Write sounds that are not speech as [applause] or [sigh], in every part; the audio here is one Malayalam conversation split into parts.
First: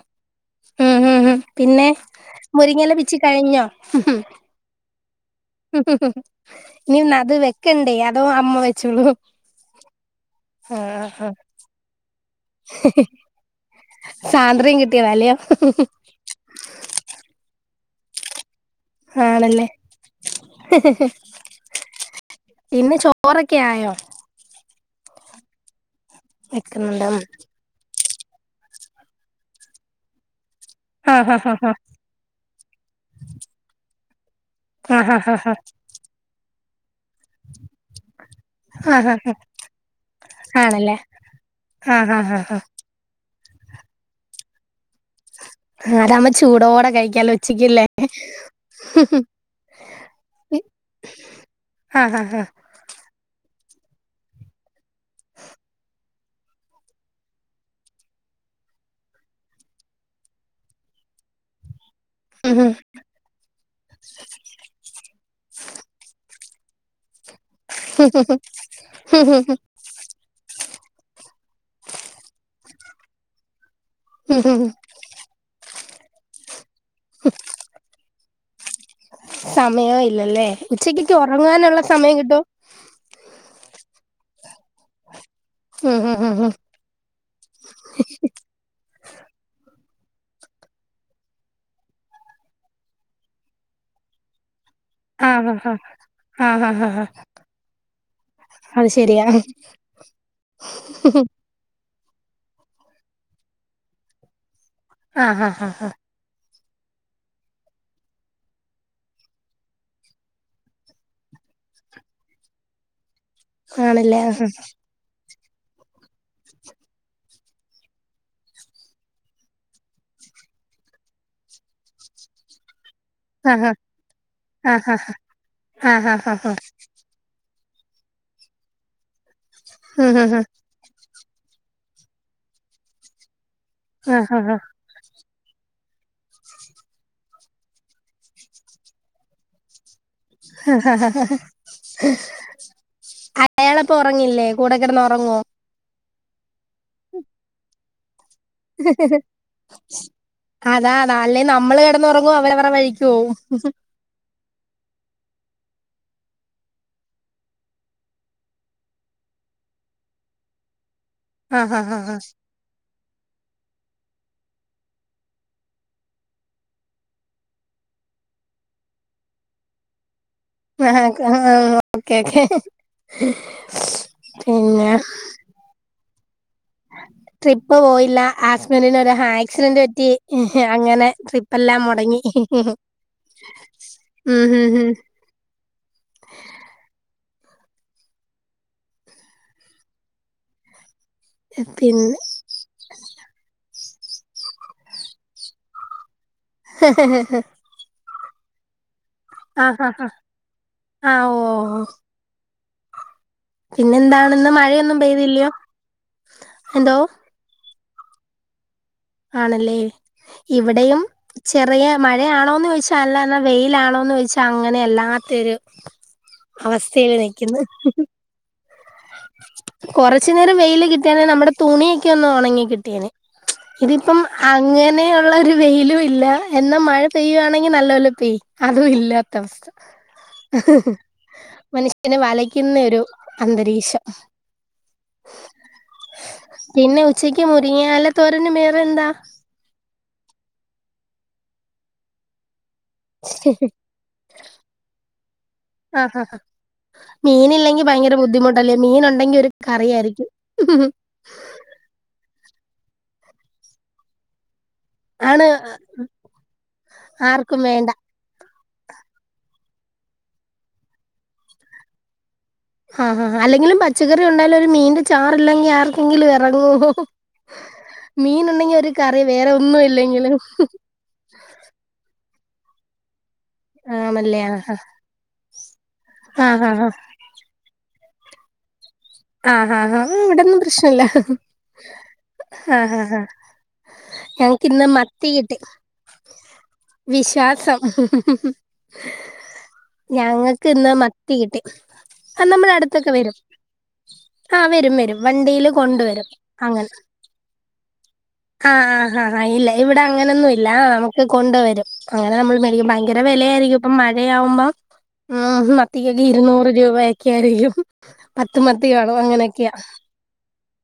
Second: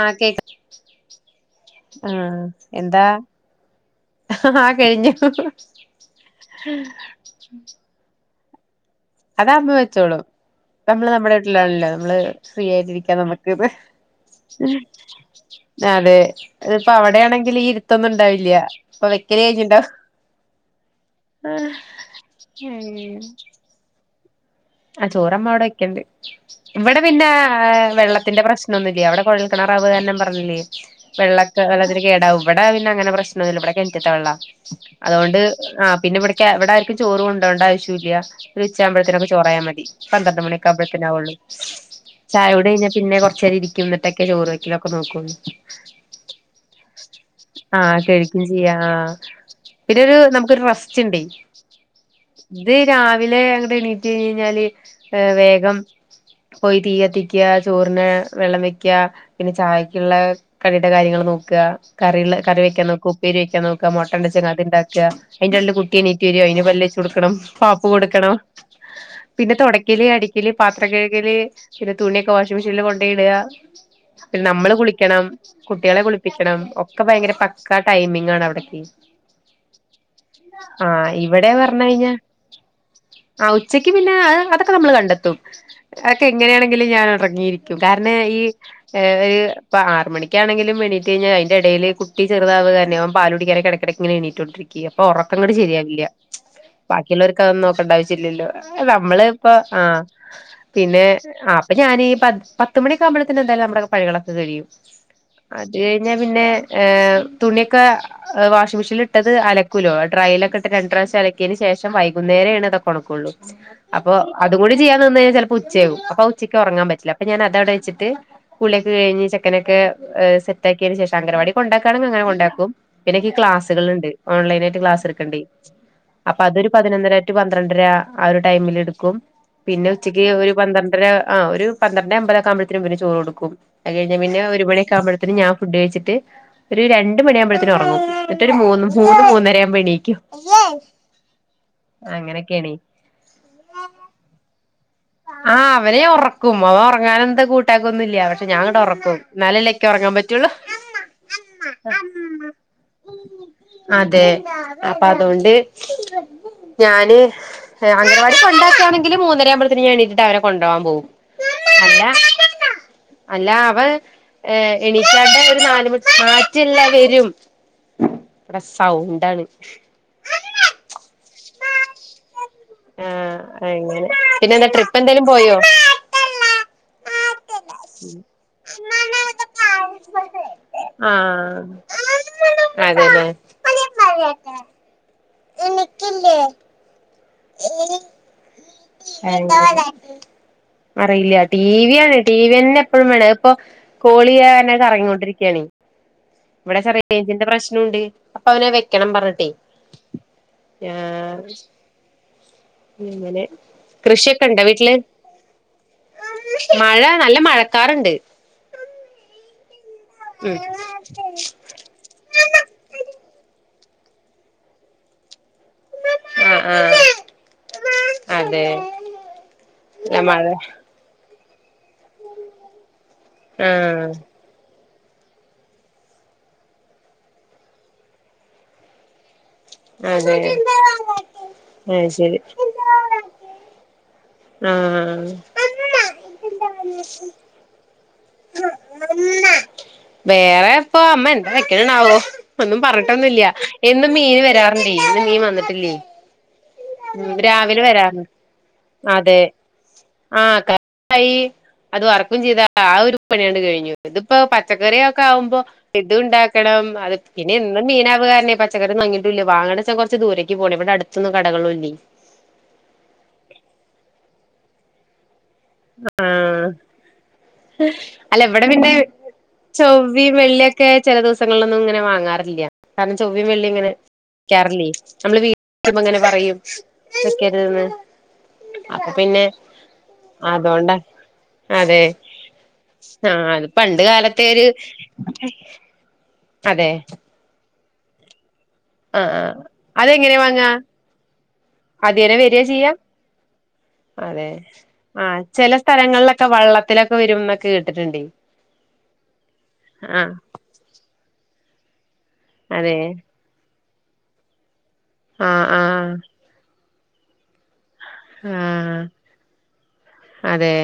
ആഹ് കേക്കാം ഉം ഹു ഹു പിന്നെ മുരിങ്ങയില എന്താ പിച്ചി കഴിഞ്ഞോ? ആഹ് കഴിഞ്ഞു ഇനി അത് വെക്കണ്ടേ അതോ അമ്മ വെച്ചോളു? അത് അമ്മ വെച്ചോളൂം നമ്മള് നമ്മുടെ വീട്ടിലാണല്ലോ നമ്മള് ഫ്രീ ആയിട്ടിരിക്കാ നമുക്ക് ഇന്ന് സ്വാതന്ത്ര്യം കിട്ടിയത അല്ലേ അതെ ഇതിപ്പോ അവിടെയാണെങ്കിൽ ഈ ഇരുത്തൊന്നും ഇണ്ടാവില്ല. പ്പ വെക്കൽഴി ആണല്ലേ ഞ്ണ്ടാവും പിന്നെ ചോറൊക്കെ ആയോ? ആ ചോറമ്മ അവിടെ വെക്ക്ണ്ട് ഇവിടെ വെക്കുന്നുണ്ട് പിന്നെ വെള്ളത്തിന്റെ പ്രശ്നം നന്നുല്ലി അവിടെ കുഴൽ കിണറാ [unintelligible] പറഞ്ഞില്ലേ ആഹ് ആഹ് ആഹ് വെളളത്തിന് ഇവിടെ പിന്നെ അങ്ങനെ പ്രശ്നംന്നുമില്ല ഇവിടെ കെണറ്റത്തെ വെള്ള ആഹ് ആഹ് അതുകൊണ്ട് ആ പിന്നെ ഇവിടെക്ക് ഇവിടെ ആർക്കു ചോറ് കൊണ്ടോവണ്ട ആവശ്യ ഇല്ല ഒരു ആഹ് ആഹ് ഉച്ചാവോമ്പഴത്തിനൊക്കെ ആഹ് ത്തിയാൽ മതി പന്ത്രണ്ട് ആണല്ലേ മണിയാവുമ്പോത്തിനാകുള്ളു ആഹ് ആഹ് ആഹ് ചായകുടി പിന്നെ കുറച്ചുനേരം ഇരിക്കും എന്നിട്ട് ക്കെ ചോറ് വയ്ക്കലക്കെ നോക്കുള്ളു. അതാകുമ്പോ ചൂടേട് കഴിക്കാലോ ഉച്ചക്ക്ല്ലേ പിന്നെരു നമുക്കരു റസ്റ്റ് ഉണ്ടേ ആഹ് ആഹ് ആഹ് ഇത് രാവിലെ അങ്ങട് എണീ റ്റ് കഴിഞ്ഞാല് വേഗം പോയി തീയത്തിക്ക ചോറിന് വെള്ളം വെയ്ക്ക പിന്നെ ചായക്കുള്ള കടിയുടെ കാര്യങ്ങൾ നോക്ക കറി ഉം കറി ഉം വെക്കാ നോക്കു ഉപ്പേരി വെക്കാ നോക്ക മൊട്ടണ്ടെച്ചാങ്കിൽ അത് ഇണ്ടാക്കാ അതിന്റെ ഉള്ളിൽ കുട്ടി എണീറ്റ് വരും അയിന് പല്ല്തേച്ച് കൊടുക്കണം പാപ്പു കൊടുക്കണം പിന്നെ തൊടക്കല് അടിക്കല് പാത്രം കഴുകല് പിന്നെ തുണിയൊക്കെ വാഷിംഗ് മെഷീനിൽ കൊണ്ടോയി യിട പിന്നെ നമ്മള് കുളിക്കണം കുട്ടിയാളെ കുളിപ്പിക്കണം ഒക്കെ ഭയങ്കര പക്കാ ടൈമിംഗ് ആണ് അവിടക്ക് സമയോ ഇല്ലല്ലേ ഉച്ചകൊക്കെ ഇവിടെ ഒറങ്ങാനുള്ള പറഞ്ഞ് കഴിഞ്ഞാ സമയം കിട്ടുവേ ആ ഉച്ചയ്ക്ക് പിന്നെ അതൊക്കെ നമ്മൾ കണ്ടെത്തും ഉം ഉം അതൊക്കെ ഉം ഉം എങ്ങനെയാണ് ഞാൻ ഉറങ്ങിയിരിക്കും കാരണം ഈ ഏ് ഒരു ഇപ്പ ആറ് മണിക്കാണങ്കിലും എണീറ്റ് കഴിഞ്ഞാൽ അതി്ന്റെ ഇടയില് കുട്ടിചെറുതാവ്കാരണം അവ പാലുകുടിക്കാനക്കെഇടക്ക് ങ്ങനെ എണീറ്റ്കൊണ്ടിരിക്ക അപ്പൊ ഉറക്കം ആഹ് കൂടി ആഹ് ശരിയാവില്ല ആഹ് ആഹ് ആഹ് ബാക്കിയുള്ളവർക്ക് അത് നോക്കണ്ട ആവ ഇല്ല ഇല്ല അത് ശരിയാ നമ്മള് ഇപ്പ ആ പിന്നെ ഞാൻ ഈ പത്തുമണിക്ക് ആകുബോഴത്തെ എന്തായാലും നമ്മടെ പണികളൊക്കെ കഴിയും ആഹ് അ ആഹ് ആഹ് ആഹ് പിന്നെ ഏ തുണിയൊക്കെ വാഷിംഗമെഷീനിൽ ഇട്ടത് അലക്കുവോലോ ഡ്രൈലൊക്കെ ഇട്ട് രണ്ട് പ്രാവശ്യ അലക്കിയന് ശേഷം വൈകുന്നേരേണ് ഇക്കെ ഉണക്കുള്ളൂ അപ്പോ ആണല്ലേ ആഹ് അത് കൂടി ചെയ്യാ ചെലപ്പോ ഉച്ചയാവും അപ്പൊ ഉച്ചക്ക് ഉറാങ്ങാൻ പറ്റില്ല അപ്പം ഞാൻ അതവിടെ വെച്ചിട്ട് കുളിയൊക്ക കഴിഞ്ഞ് ചെക്കനൊക്കെ സെറ്റാക്കിയതിന് ശേഷം അംഗൻവാടി കൊണ്ടാക്കി യതിനു ശേഷം അങ്ങനെ കൊണ്ടാകും പിന്നെക്ക് ആഹാ ക്ലാസ്സുകളുണ്ട് ഓൺലൈൻ ആയിട്ട് ആഹാ ക്ലാസ് എടുക്കേണ്ട് ആഹാ അപ്പൊ ആഹാ അതൊരു പതിനൊന്നരാ പന്ത്രണ്ടര ആ ഒരു ടൈമിൽ എടുക്കും പിന്നെ ഉം ഉച്ചക്ക് ഉം ഉം ഒരു പന്ത്രണ്ടര ആഹ് ഒരു പന്ത്രണ്ട് അമ്പതെക്ക്‌ ആവുമ്പഴ്ത്തേക്ക്‌ ഇവന് ചോർ കൊടുക്കും അത് കഴിഞ്ഞാ ആഹാ പിന്നെ ഹാ ഒരു മണി ക്കവുമ്പത്തെന്ന് ഞാൻ ഫുഡ് കഴിച്ചിട്ട് ഒരു രണ്ട് മണിയാവുമ്പോഴ്ത്തേന്ന് ഉറങ്ങും എന്നിട്ടോരു മൂന്ന് മൂന്ന് മൂന്നര ആവുമ്പോത്തിന്ന് എണീക്കും അങ്ങനെയൊക്കെയാണേ അയാളപ്പൊ ഉറങ്ങില്ലേ കൂടെ കിടന്ന് ഉറങ്ങോ ആ അവനെ ഒറക്കും അവൻ ഉറങ്ങാനൻ എന്താ കൂട്ടാക്കൊന്നുല്ല പക്ഷെ ഞാൻ അങ്ങോട്ട് ഒറക്കും എനിക്ക്ക് ഉറങ്ങാൻ പറ്റുള്ളൂ അതാ അതാ അല്ലേ നമ്മള് കിടന്നുറങ്ങും അവരവരുടെ വഴിക്ക് പോവും അതെ അപ്പൊ അതോണ്ട് ഞാന് അംഗനവാടി കൊണ്ടാക്കണെങ്കിൽ മൂന്നര ആവു പിന്നെ ഞാൻ എണീറ്റിട്ട് അവരെ കൊണ്ടു പോവാൻ പോവും ആഹാ ഹാ അല്ല ഹാ അല്ല അവൻ ഏഹ് എണീച്ചാണ്ട ഒരു നാല് മണി ഇവിടെ സൗണ്ടാണ് ആഹ് ഓക്കെ ഓക്കേ ആഹ് അങ്ങനെ പിന്നെ എന്താ ട്രിപ്പ് എന്തേലും പോയോ ട്രിപ്പ് ഉം പോയില്ല ഹസ്ബന്റിനൊരു ആക്സിഡന്റ് പറ്റി അങ്ങനെ ട്രിപ്പ് ആഹ് എല്ലാം മുടങ്ങി അതെല്ലേ ഉം ഹും ഹും അറിയില്ല ടി വി യാണ് പിന്നെ ടി വി തന്നെ എ പ്പോഴും വേണം ഇതിപ്പോ കോളിയന്നെ കറങ്ങിക്കൊണ്ടിരിക്കയാണ് ഇവിടെ ചെറിയാ റേയ്ഞ്ചിന്റെ പ്രശ് നോണ്ട് അപ്പൊ അവന വെക്കണോന്ന് പറഞ്ഞിട്ടേ ആഹ് ആഹ് ആഹ് ആഹ് ഇങ്ങനെ പിന്നെന്താണ് കൃഷിയൊക്കെ ഇന്ന് ഇണ്ടോ വീട്ടില് മഴയൊന്നും പെയ്തില്ലയോ എന്തോ മഴ നല്ല മഴക്കാറുണ്ട് ആണല്ലേ ഇവിടെയും ചെറിയ മഴയാണോന്ന് ചോയിച്ചാ അല്ലാ എന്നാ വെയിലാണോന്ന് ചോയിച്ചാൽ അങ്ങനെ അല്ലാത്തൊരു ആഹ് അവസ്ഥയിൽ ആഹ് നിക്കുന്നു അതെ കൊറച്ചു മഴ നേരം വെയില് കിട്ടിയണെ നമ്മുടെ തുണി ക്കെ ഒന്ന് ഉണങ്ങി കിട്ടിയേനെ ആഹ് ഇതിപ്പം അങ്ങനെയൊള്ളൊരു വെയിലും ഇല്ല എന്നാ മഴ പെയ്യുവാണെങ്കിൽ നല്ലോലെ പെയ്യ് അതും ഇല്ലാത്ത അവസ്ഥ അതെ അത് മനുഷ്യനെ ശരി വലയ്ക്കുന്നൊരു അന്തരീക്ഷം ആഹ് പിന്നെ ഉച്ചയ്ക്ക് മുരിങ്യാല തോരനും വേറെ എന്താ വേറെ ഇപ്പൊ അമ്മ എന്താ വെക്കണെന്നാവോ ഒന്നും പറഞ്ഞി ട്ടൊന്നില്ല എന്നും മീന് വരാറുണ്ടേ ഇന്ന് മീൻ വന്നിട്ടില്ലേ ആഹാ ഉം മീനില്ലെങ്കി രാവിലെ ഭയങ്കര വരാറ് ബുദ്ധിമുട്ടല്ലേ മീൻ ഉണ്ടെങ്കി ഒരു കറിയയിരിക്കും അയ്യേ അത് വർക്കും ചെയ്താ ആഹ് ഒരു പണിയാങ്ങട്ട് കഴിഞ്ഞു ഇതിപ്പോ പച്ചക്കറിയൊക്കെ ആണ് ആവുമ്പോ ഇതു ഉണ്ടാക്കണം അത് പിന്നെ ആർക്കും ഇന്നും വേണ്ട മീനാവാര്ണേ പ പച്ചക്കറി വാങ്ങിട്ടുല്ല വാങ്ങണെച്ചാ കുറച്ച് ദൂരേക്ക് പോണെ ഇവിടെ അടുത്തൊന്ന് കടകളുല്ലേ ആഹ് ഹാ അല്ലെങ്കിലും പച്ചക്കറി ഉണ്ടായാലും ഒരു മീന്റെ ചാറില്ലെങ്കി ആ ക്കെങ്കിലും ആഹ് ഇറങ്ങുവോ അല്ല ഇവിടെ മീനുണ്ടെങ്കിൽ പിന്നെ ഒരു കറി വേറെ ഒന്നു ചൊവ്വയും ഇല്ലെങ്കിലും വെള്ളിയൊക്കെ ചില ദിവസങ്ങളിലൊന്നും ഇങ്ങനെ വാങ്ങാറില്ല കാരണം ചൊവ്വയും വെള്ളിയും ഇങ്ങനെ ആണല്ലേ ആ വെക്കാറില്ലേ നമ്മള് വീട്ട്ല് അങ്ങനെ ആ പറയും ആ വെക്കരുതെന്ന് അപ്പൊ പിന്നെ ആഹ് ഹാ ഇവിടൊന്നും അതോണ്ടാ പ്രശ്നല്ല അതെ ആഹ് ഹാ ഹാ ആഹ് അത് പണ്ട് കാലത്തെ ഒരു ഞങ്ങക്കിന്ന് മത്തി കിട്ടി അതെ വിശ്വാസം ആഹ് ആഹ് അതെങ്ങനെയ വാങ്ങാ ഞങ്ങക്ക് ഇന്ന് മത്തി കിട്ടി അദ്യനെ അത് വരാ നമ്മുടെ ചെയ്യാ അടുത്തൊക്കെ വരും അതെ ആ വരും വരും ആഹ് വണ്ടിയില് ചില കൊണ്ടുവരും സ്ഥലങ്ങളിലൊക്കെ വെള്ളത്തിലൊക്കെ വരുന്നൊക്കെ കേട്ടിട്ടുണ്ട് ആഹ് ഹ ഹ ഇല്ല ഇവിടെ അങ്ങനെന്നും ഇ ല്ലാ നമുക്ക് കൊണ്ട് വരും അങ്ങനെ നമ്മൾ മേടിക്കും അതെ ഭയങ്കര വിലയായിരിക്കും ഇപ്പം മഴയാവുമ്പോ ആഹ് ഉം ആഹ് മത്തിക്കൊക്കെ ഇരുന്നൂറ് രൂപയക്കെ ആരിക്കും പത്ത് മത്തി ആഹ് കാണും അങ്ങനെയൊക്കെയാ അതെ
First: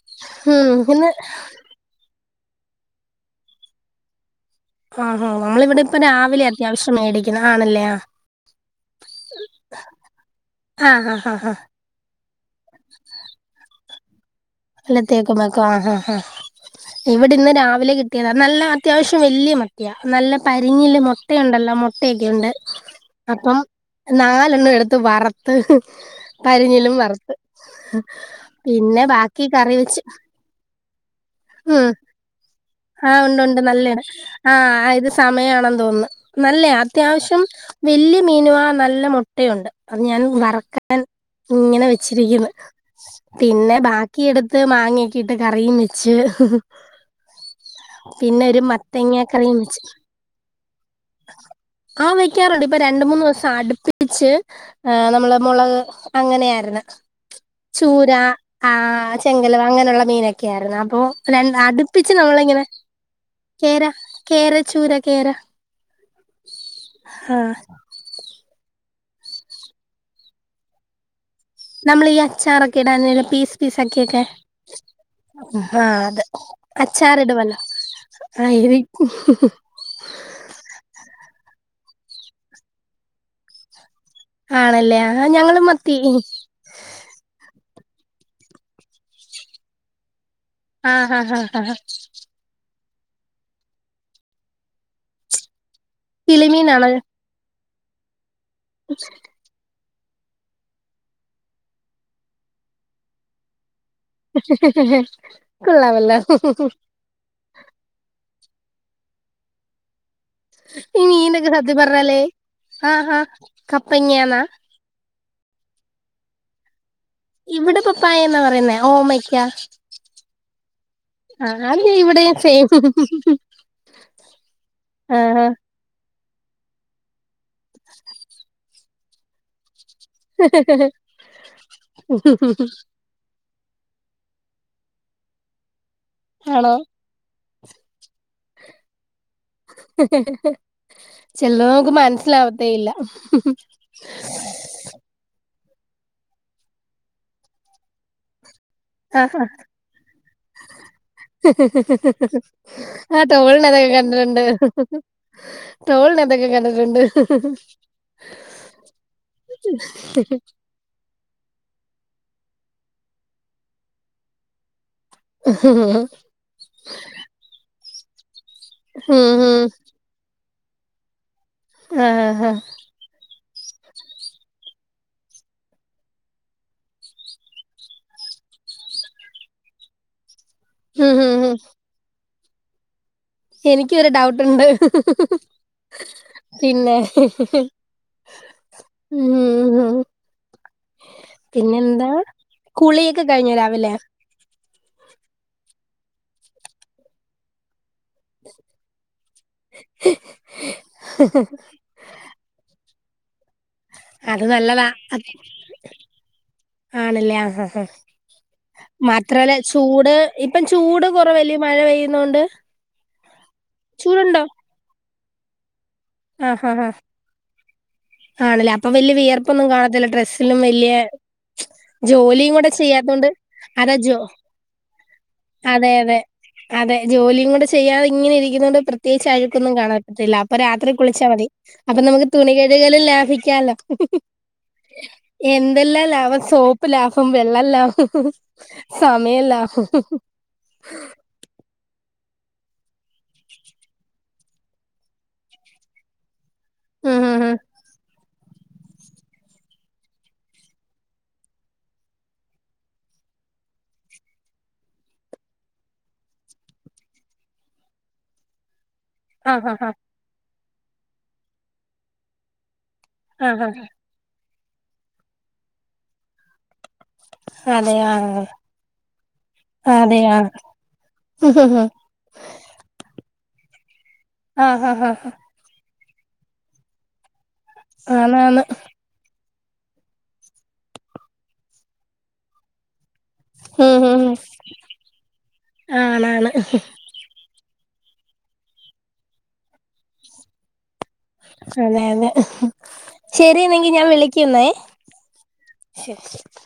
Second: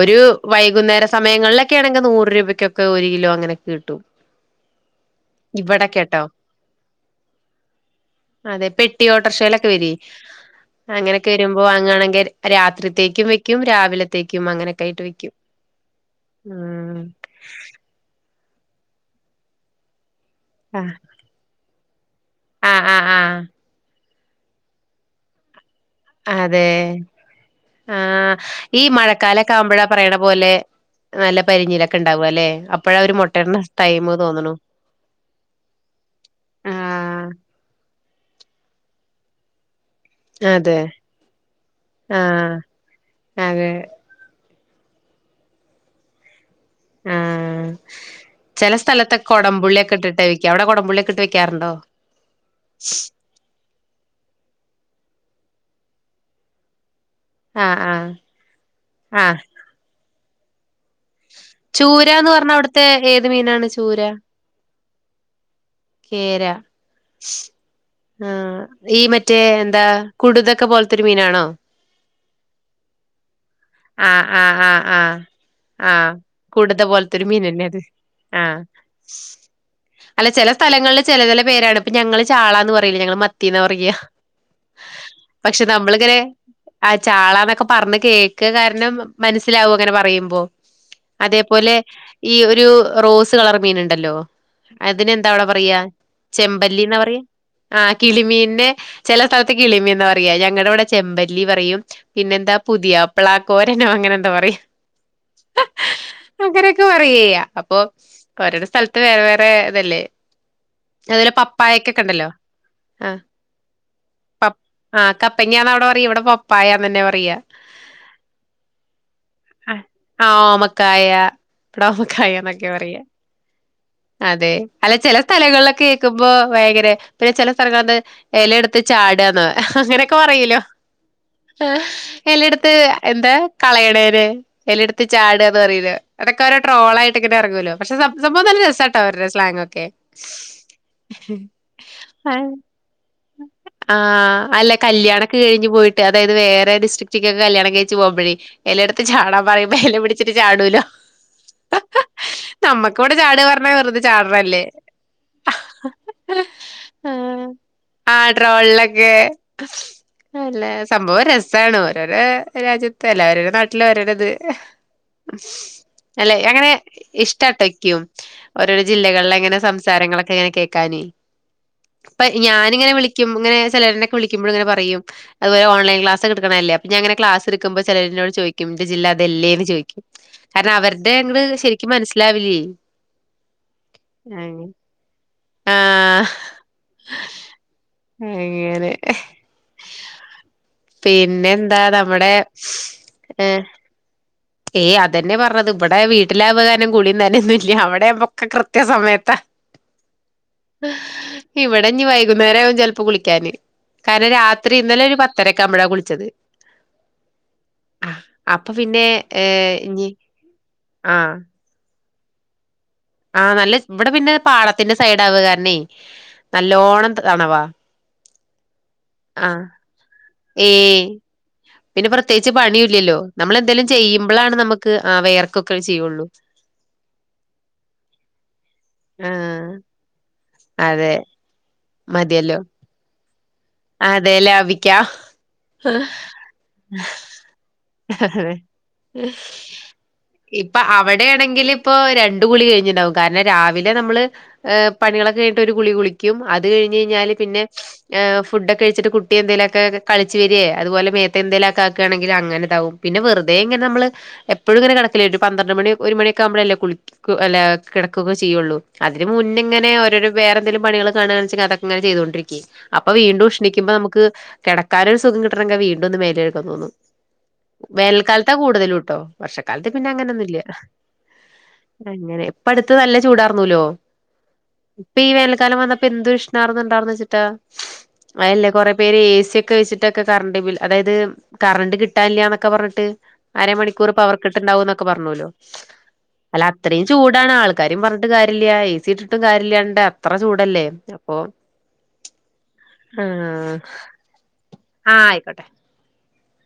ഒരു ഉം വൈകുന്നേര ഇന്ന് സമയങ്ങളിലൊ ക്കെ ആണെങ്കി നൂറു രൂപയ്ക്കൊക്കെ ഒരു കിലോങ്ങനൊകിട്ടും ആഹ് ആഹ് നമ്മളിവിടെ ഇപ്പം രാവിലെ അത്യാവശ്യം മേടിക്കുന്ന ആണല്ലേ അതെ പെട്ടി ഓട്ടോറിഷയിലൊക്കെ വര്യേ ആഹ് ആഹ് ആഹ് ആഹ് വരുമ്പോ വാങ്ങാണെങ്കിൽ രാത്രിത്തേക്കും വെക്കും രാവിലത്തേക്കും അങ്ങനെ വല്ലത്തേക്കും വെക്കാ ആഹ് ആഹ് ഇവിടെ ഇന്ന് രാവിലെ കിട്ടിയതാ നല്ല അത്യാവശ്യം വല്യ മ യാ നല്ല ആഹ് പരിഞ്ഞില് മുട്ടയുണ്ടല്ലോ മുട്ടയൊക്കെുണ്ട് ആഹ് ആഹ് ആഹ് അപ്പം നാലെണ്ണം എടുത്ത് വറ ത് അതെ പരിഞ്ഞിലും വറുത്ത് പിന്നെ ബാ താമ്പഴ പറയണ പോലെ നല്ല ഉം പരിഞ്ഞിലൊക്കെ ണ്ടാവുല്ലെ അപ് ആഹ് ഉണ്ട് ഉണ്ട് നല്ലണ് ആത് സമയമാണെന്ന് തോന്നുന്നു നല്ല ആഹ് അത്യാവശ്യം വല്യ മീന ആ നല്ല മുട്ടയുണ്ട് അത് ഞാൻ അതെ വറക്കാൻ ഇങ്ങനെ വെച്ചിരിക്കുന്നു ആഹ് അതെ പിന്നെ ബാ ക്കി എടുത്ത് മാങ്ങൊക്കിയിട്ട് കറിയും വെച്ച് ആഹ് പിന്നെ ഒരു ചില മത്തങ്ങ സ്ഥലത്തെക്കെ കറിയും വെച്ച് കൊടംപുള്ളിയൊക്കെ ഇട്ടിട്ടേ വെക്ക അവിടെ കൊടംപുള്ളിയൊക്കെ ഇട്ട് വെക്കാറുണ്ടോ ആഹ് വെക്കാറുണ്ട് ഇപ്പൊ രണ്ട് മൂന്നോസം അടുപ്പി പിച്ച് ആഹ് നമ്മള് മുളക് അങ്ങനെയ ആയിരുന്നു ആഹ് ആഹ് ചൂരാ ആഹ് ചെങ്കൽവ അങ്ങനെയുള്ള മീനൊക്കെ ആയിരുന്നു അപ്പോ അടുപ്പിച്ച് ചൂരാന്ന് നമ്മൾ പറഞ്ഞ ഇങ്ങനെ അവിടുത്തെ ഏത് മീനാണ് കേര ചൂര? കേര ചൂര കേര കേര ആഹ് ആഹ് ഈ മറ്റേ എന്താ കുടുതൊക്കെ പോലത്തെരു മീനാണോ നമ്മൾ ഈ അച്ചാറൊക്കെ ഇട പീസ് പീസാക്കിയൊക്കെ ആഹ് ആഹ് ആഹ് ആഹ് ആഹ് അത് കുടുത പോലത്തൊരു അച്ചാറിടുവല്ലോ മീനന്നെ അത് ആഹ് ആയ് വക്കും അല്ല ചില സ്ഥലങ്ങളിൽ ചില ചില പേരാണ് ഇപ്പൊ ഞങ്ങള് ചാളാന്ന് പറയില്ല ഞങ്ങള് മത്തിന്ന് പറയ ആണല്ലേ ആഹ് ഞങ്ങള് മത്തി ആഹ് ചാളന്നൊക്കെ പറഞ്ഞ കേക്ക കാരണം മനസ്സിലാവും അങ്ങനെ പറയുമ്പോ ആ ആ ആ ആ അതേപോലെ ഈ ഒരു റോസ് കളർ മീന് ഉണ്ടല്ലോ അതിനെന്താ അവിടെ പറയാ ചെമ്പല്ലി കിളിമീനാണോ ന്നാ പറി ആഹ് കിളിമീനെ ചില സ കിളിമീന്നാ പറയാ ഞങ്ങളുടെ ഇവിടെ ചെമ്പല്ലി പറയും പിന്നെന്താ പുതിയാപ്ല ക്കോരനോ അങ്ങനെന്ത ഹേ ഹേ ഹേ കൊള്ളാമല്ലോ ഹും ഹും [unintelligible] അപ്പൊ ഓരോ രൊ സ്ഥലത്ത് വേറെ തല്ലേ ഇ നീല സത്യം പറഞ്ഞാല് ആഹ് ഹഹ് കപ്പങ്ങ്യന്നാ പ ആഹ് കപ്പങ്ങാന്ന അവ്ടെ പറയി ഇവിടെ പപ്പായാന്ന്ന്നെ പറയാ ഇവിടെ പപ്പായ എന്നാ പറയുന്നേ ഓമയ്ക്ക് ആ ഓമക്കായ ആ അത് വടേ ഇവിടെയും സെയിം ഓമക്കായന്നൊക്കെ പറയാ അതെ അല്ല ചില ആ സ്ഥലങ്ങളിലൊക്കെ പോ ഭയങ്കര പിന്നെ ചില സ്ഥല ഇല എടുത്ത് ചാടന്ന അങ്ങനെ പറയല്ലോ ചേലേട്ത്ത് എന്താ കളയണേന് ചേലെടത്ത് ചാടന്ന് പറിയിണ അതൊക്കെ ഓരോ ആണോ ട്രോൾ ആയിട്ട് ഇങ്ങനെ ഇറങ്ങുവല്ലോ പക്ഷെ സംഭവം നല്ല രസാട്ടോ അവരുടെ സ്ലാങ് ഒക്കെ ചിലത് നമുക്ക് മനസ്സിലാവത്തേ ഇല്ല ആഹ് അല്ല കല്യാണ കഴിഞ്ഞു പോയിട്ട് അതായത് വേറെ ഡിസ്ട്രിക്റ്റ്ക്ക കല്യാണം കഴിച്ച് പോവമ്പഴേ ചേലെ എടുത്ത് ആ ചാടാൻ പറയുമ്പ എല പിടിച്ചിറ്റ് ചാടൂലൊ ഹി ഹി ഹി ആഹ് ചാട് തോടിലൊക്കെ പറഞ്ഞാ അതൊക്ക വെറുതെ കണ്ടിട്ടുണ്ട് ചാടണല്ലേ? ട്രോൾന എന്തൊക്കെ കണ്ടിട്ടൊണ്ട് ആഹ് ആഹ് ട്രോളിലൊക്കെ അല്ലേ സംഭവം രസ- സാണ് ഓരോരോ രാജ്യത്ത് അല്ലേ ഓരോരോ നാട്ടില് ഓരോരോ ഇത് അല്ലെ അങ്ങനെ ഇഷ്ടാട്ടക്കും ഓരോരോ ഉം ജില്ലകളിലേ എങ്ങനെ ഉം സംസാരങ്ങളൊക്കെ എങ്ങനെ കേൾക്കാന് ആ ഇപ്പ ആ ഞാനിങ്ങനെ വിളിക്കും ഇങ്ങനെ ചിലരനൊക്കെ വിളിക്കുമ്പോഴ ഇങ്ങനെ പറയും അതുപോല ഓൺലൈ ക്ലാസ് എടുക്കണല്ലേ അപ്പ അങ്ങന ക്ലാസ് എടുക്ക്പോ ചെലരോട് ചോദിക്കും ഇന്റെ ജില്ല അതല്ലേന്ന് ചോയിക്കും കാരണം അവരുടെ ഉം അങ്ങട് ഉം ശെരിക്കും മനസ്സിലാവില്യേ എനിക്കു ഒരു ഡൗട്ടുണ്ട് ആഹ് ഹേ ഹും ഹും ഹും പിന്നെ അങ്ങനെ ഉം ഉം പിന്നെന്താ കുളീയൊക്കെ കഴിഞ്ഞോ രാവിലെ ഏ അതന്നെ പറഞ്ഞത് ഇവടെ വീട്ടില അവകാര്നം കുളീം നനേന്നും ഇല്ല അവടെ ആവ്മ്പം കൃത്യ സമയത്താ ഇവ ടെ ഇനി വൈകുന്നേര ആകും ചെലപ്പോ കുളിക്കാന്. കാരണം അത് രാത്രി നല്ലതാ ഇന്നലെ ഒരു അത് പത്തരേക്ക ആകുമ്പഴാ കുളിച്ചത് ആണല്ലേ ആഹ് ഹ്ങാ ഹ്‌ങ അപ്പൊ പിന്നെ മറ്റ് ത്രല്ലേ ഏഹ് ഇനി ചൂട് ഇപ്പം ചൂട് ആഹ് കൊറവല്ലേ മഴ പെയ്യുന്നോണ്ട് ആഹ് നല്ല ഇവിടെ പിന്നെ ചൂടുണ്ടോ പാടത്തിന്റെ സൈഡാവുക കാരണേ ആഹ് ഹാ ഹാ നല്ലോണം തണവാ ആണല്ലേ അപ്പൊ വല്ല്യ ആഹ് വിയർപ്പൊന്നും കാണത്തില്ല ഡ്രസ്സ് ല്ലും വല്ല്യാ ഏയ് പിന്നെ പ്രത്യേകിച്ച് പണിയു ഇല്ലല്ലോ. നമ്മള് എന്തേലും അതാ ജോ ചെയ്യുമ്പളാണ് നമ്മക്ക് ആ വെയർക്കൊക്കെ അതെ അതെ ചെയ്യുള്ളൂ അതെ ജോലിയും കൂടെ ചെയ്യാതെ ഇങ്ങനെ ഇരിക്കുന്നോണ്ട് പ്രത്യേകിച്ച് ആഹ് അഴ്ക്കൊന്നും കാണാൻ പറ്റത്തില്ല. അപ്പൊ രാത്രി അതെ അപ്പൊ നമുക്ക് തുണി മതിയല്ലോ കഴുകലും ലാഭിക്കാലോ. അതെ ലാഭിക്കാം. എന്തെല്ലാം ലാഭം സോ പ്പ് ലാഭം വെള്ളം ലാഭം അതെ. സമയം ലാഭം ഇപ്പ അവടെയാണെങ്കില് ഇപ്പോ രണ്ടു കുളി കഴിഞ്ഞിണ്ടാവും കാരണം രാവിലെ നമ്മള് എഹ് പണികളൊക്കെ കഴിഞ്ഞിട്ട് ഒരു കുളി കുളിക്കും അത് കഴിഞ്ഞ് ഉം ഴിഞ്ഞാല് ഉം ഉം പിന്നെ ഏഹ് ഫുഡൊക്കെ കഴിച്ചിട്ട് കുട്ടി എന്തേലൊക്കെ കളിച്ച് വരേ അതുപോല മേത്തെ എന്തേലക്കെ ആക്കേണങ്കില് അങ്ങന ഇതാവും പിന്ന വെറുതെ ഇങ്ങന നമ്മള് എപ്പൊഴും ഇങ്ങനെ കെടക്കില്ലേ ഒരു പന്ത്രണ്ട് മണി ഒരു മണി ഒക്കെ ആവുമ്പഴല്ലേ കുളിക്ക് ഒക്കൂ അല്ലേ കെടക്കൂക്കെ ചെയ്യോള്ളൂ അതിന് മുന്നേ ആഹ് ആഹ് ഇങ്ങനെ ഓരോരൊ വേറെന്തേലും പണികള് കാണേണ്ന്ന്ച്ച് അതക്ക ഇങ്ങനെ ചെയ്തോണ്ടിരിക്കേ അപ്പ വീണ്ടും ആഹ് ആഹ് ഉഷ്ണിക്കുമ്പ നമ്മ്ക്ക് കെടക്കാനൊരു സുഖം കിട്ടണെങ്കി വീണ്ടും ഒന്ന് മേല് കഴ്കാൻ തോന്നും അതെ ആഹ് വേനൽക്കാലത്താ കൂടുതലും ട്ടോ വർഷക്കാലത്ത് പിന്നെ അങ്ങനെ അതെയാ ഒന്നും ഇല്ല അങ്ങനെ ഇപ്പ അടുത്ത് നല്ല ചൂടാർന്നൂലോ ആഹ് ഇപ്പ ഈ ആഹ് വേനൽക്കാലം വന്നപ്പ് എന്ത് ഉഷ്ണാർന്ന് ഉണ്ടാർന്ന് വെച്ചിട്ടാ ആണാണ് അയ്ല്ലേ കൊറെ പേര് എ സി ഒക്കെ വെച്ചിട്ടൊക്കെ കറണ്ട് ബിൽ അതായത് കറണ്ട് കിട്ടാനില്ല്യാന്നൊക്കെ പറഞ്ഞിട്ട് ഉം അരമണിക്കൂറ് ഉം ഉം. പവർക്കട്ട് ഇണ്ടാവോന്നൊക്ക പറഞ്ഞോല്ലോ ആണാണ് അല്ല അത്രയും ചൂടാണ് ആൾക്കാരും പറഞ്ഞിട്ട് കാര്യല്ല എ സി ഇട്ടിട്ടും കാര്യല്ലാണ്ട് അത്ര ചൂടല്ലേ അപ്പൊ അതെ അതെ ശരി ആഹ് എന്നെങ്കി ഞാൻ വിളിക്ക്ന്നേ ആഹ് ആയിക്കോട്ടെ ശരി ശരി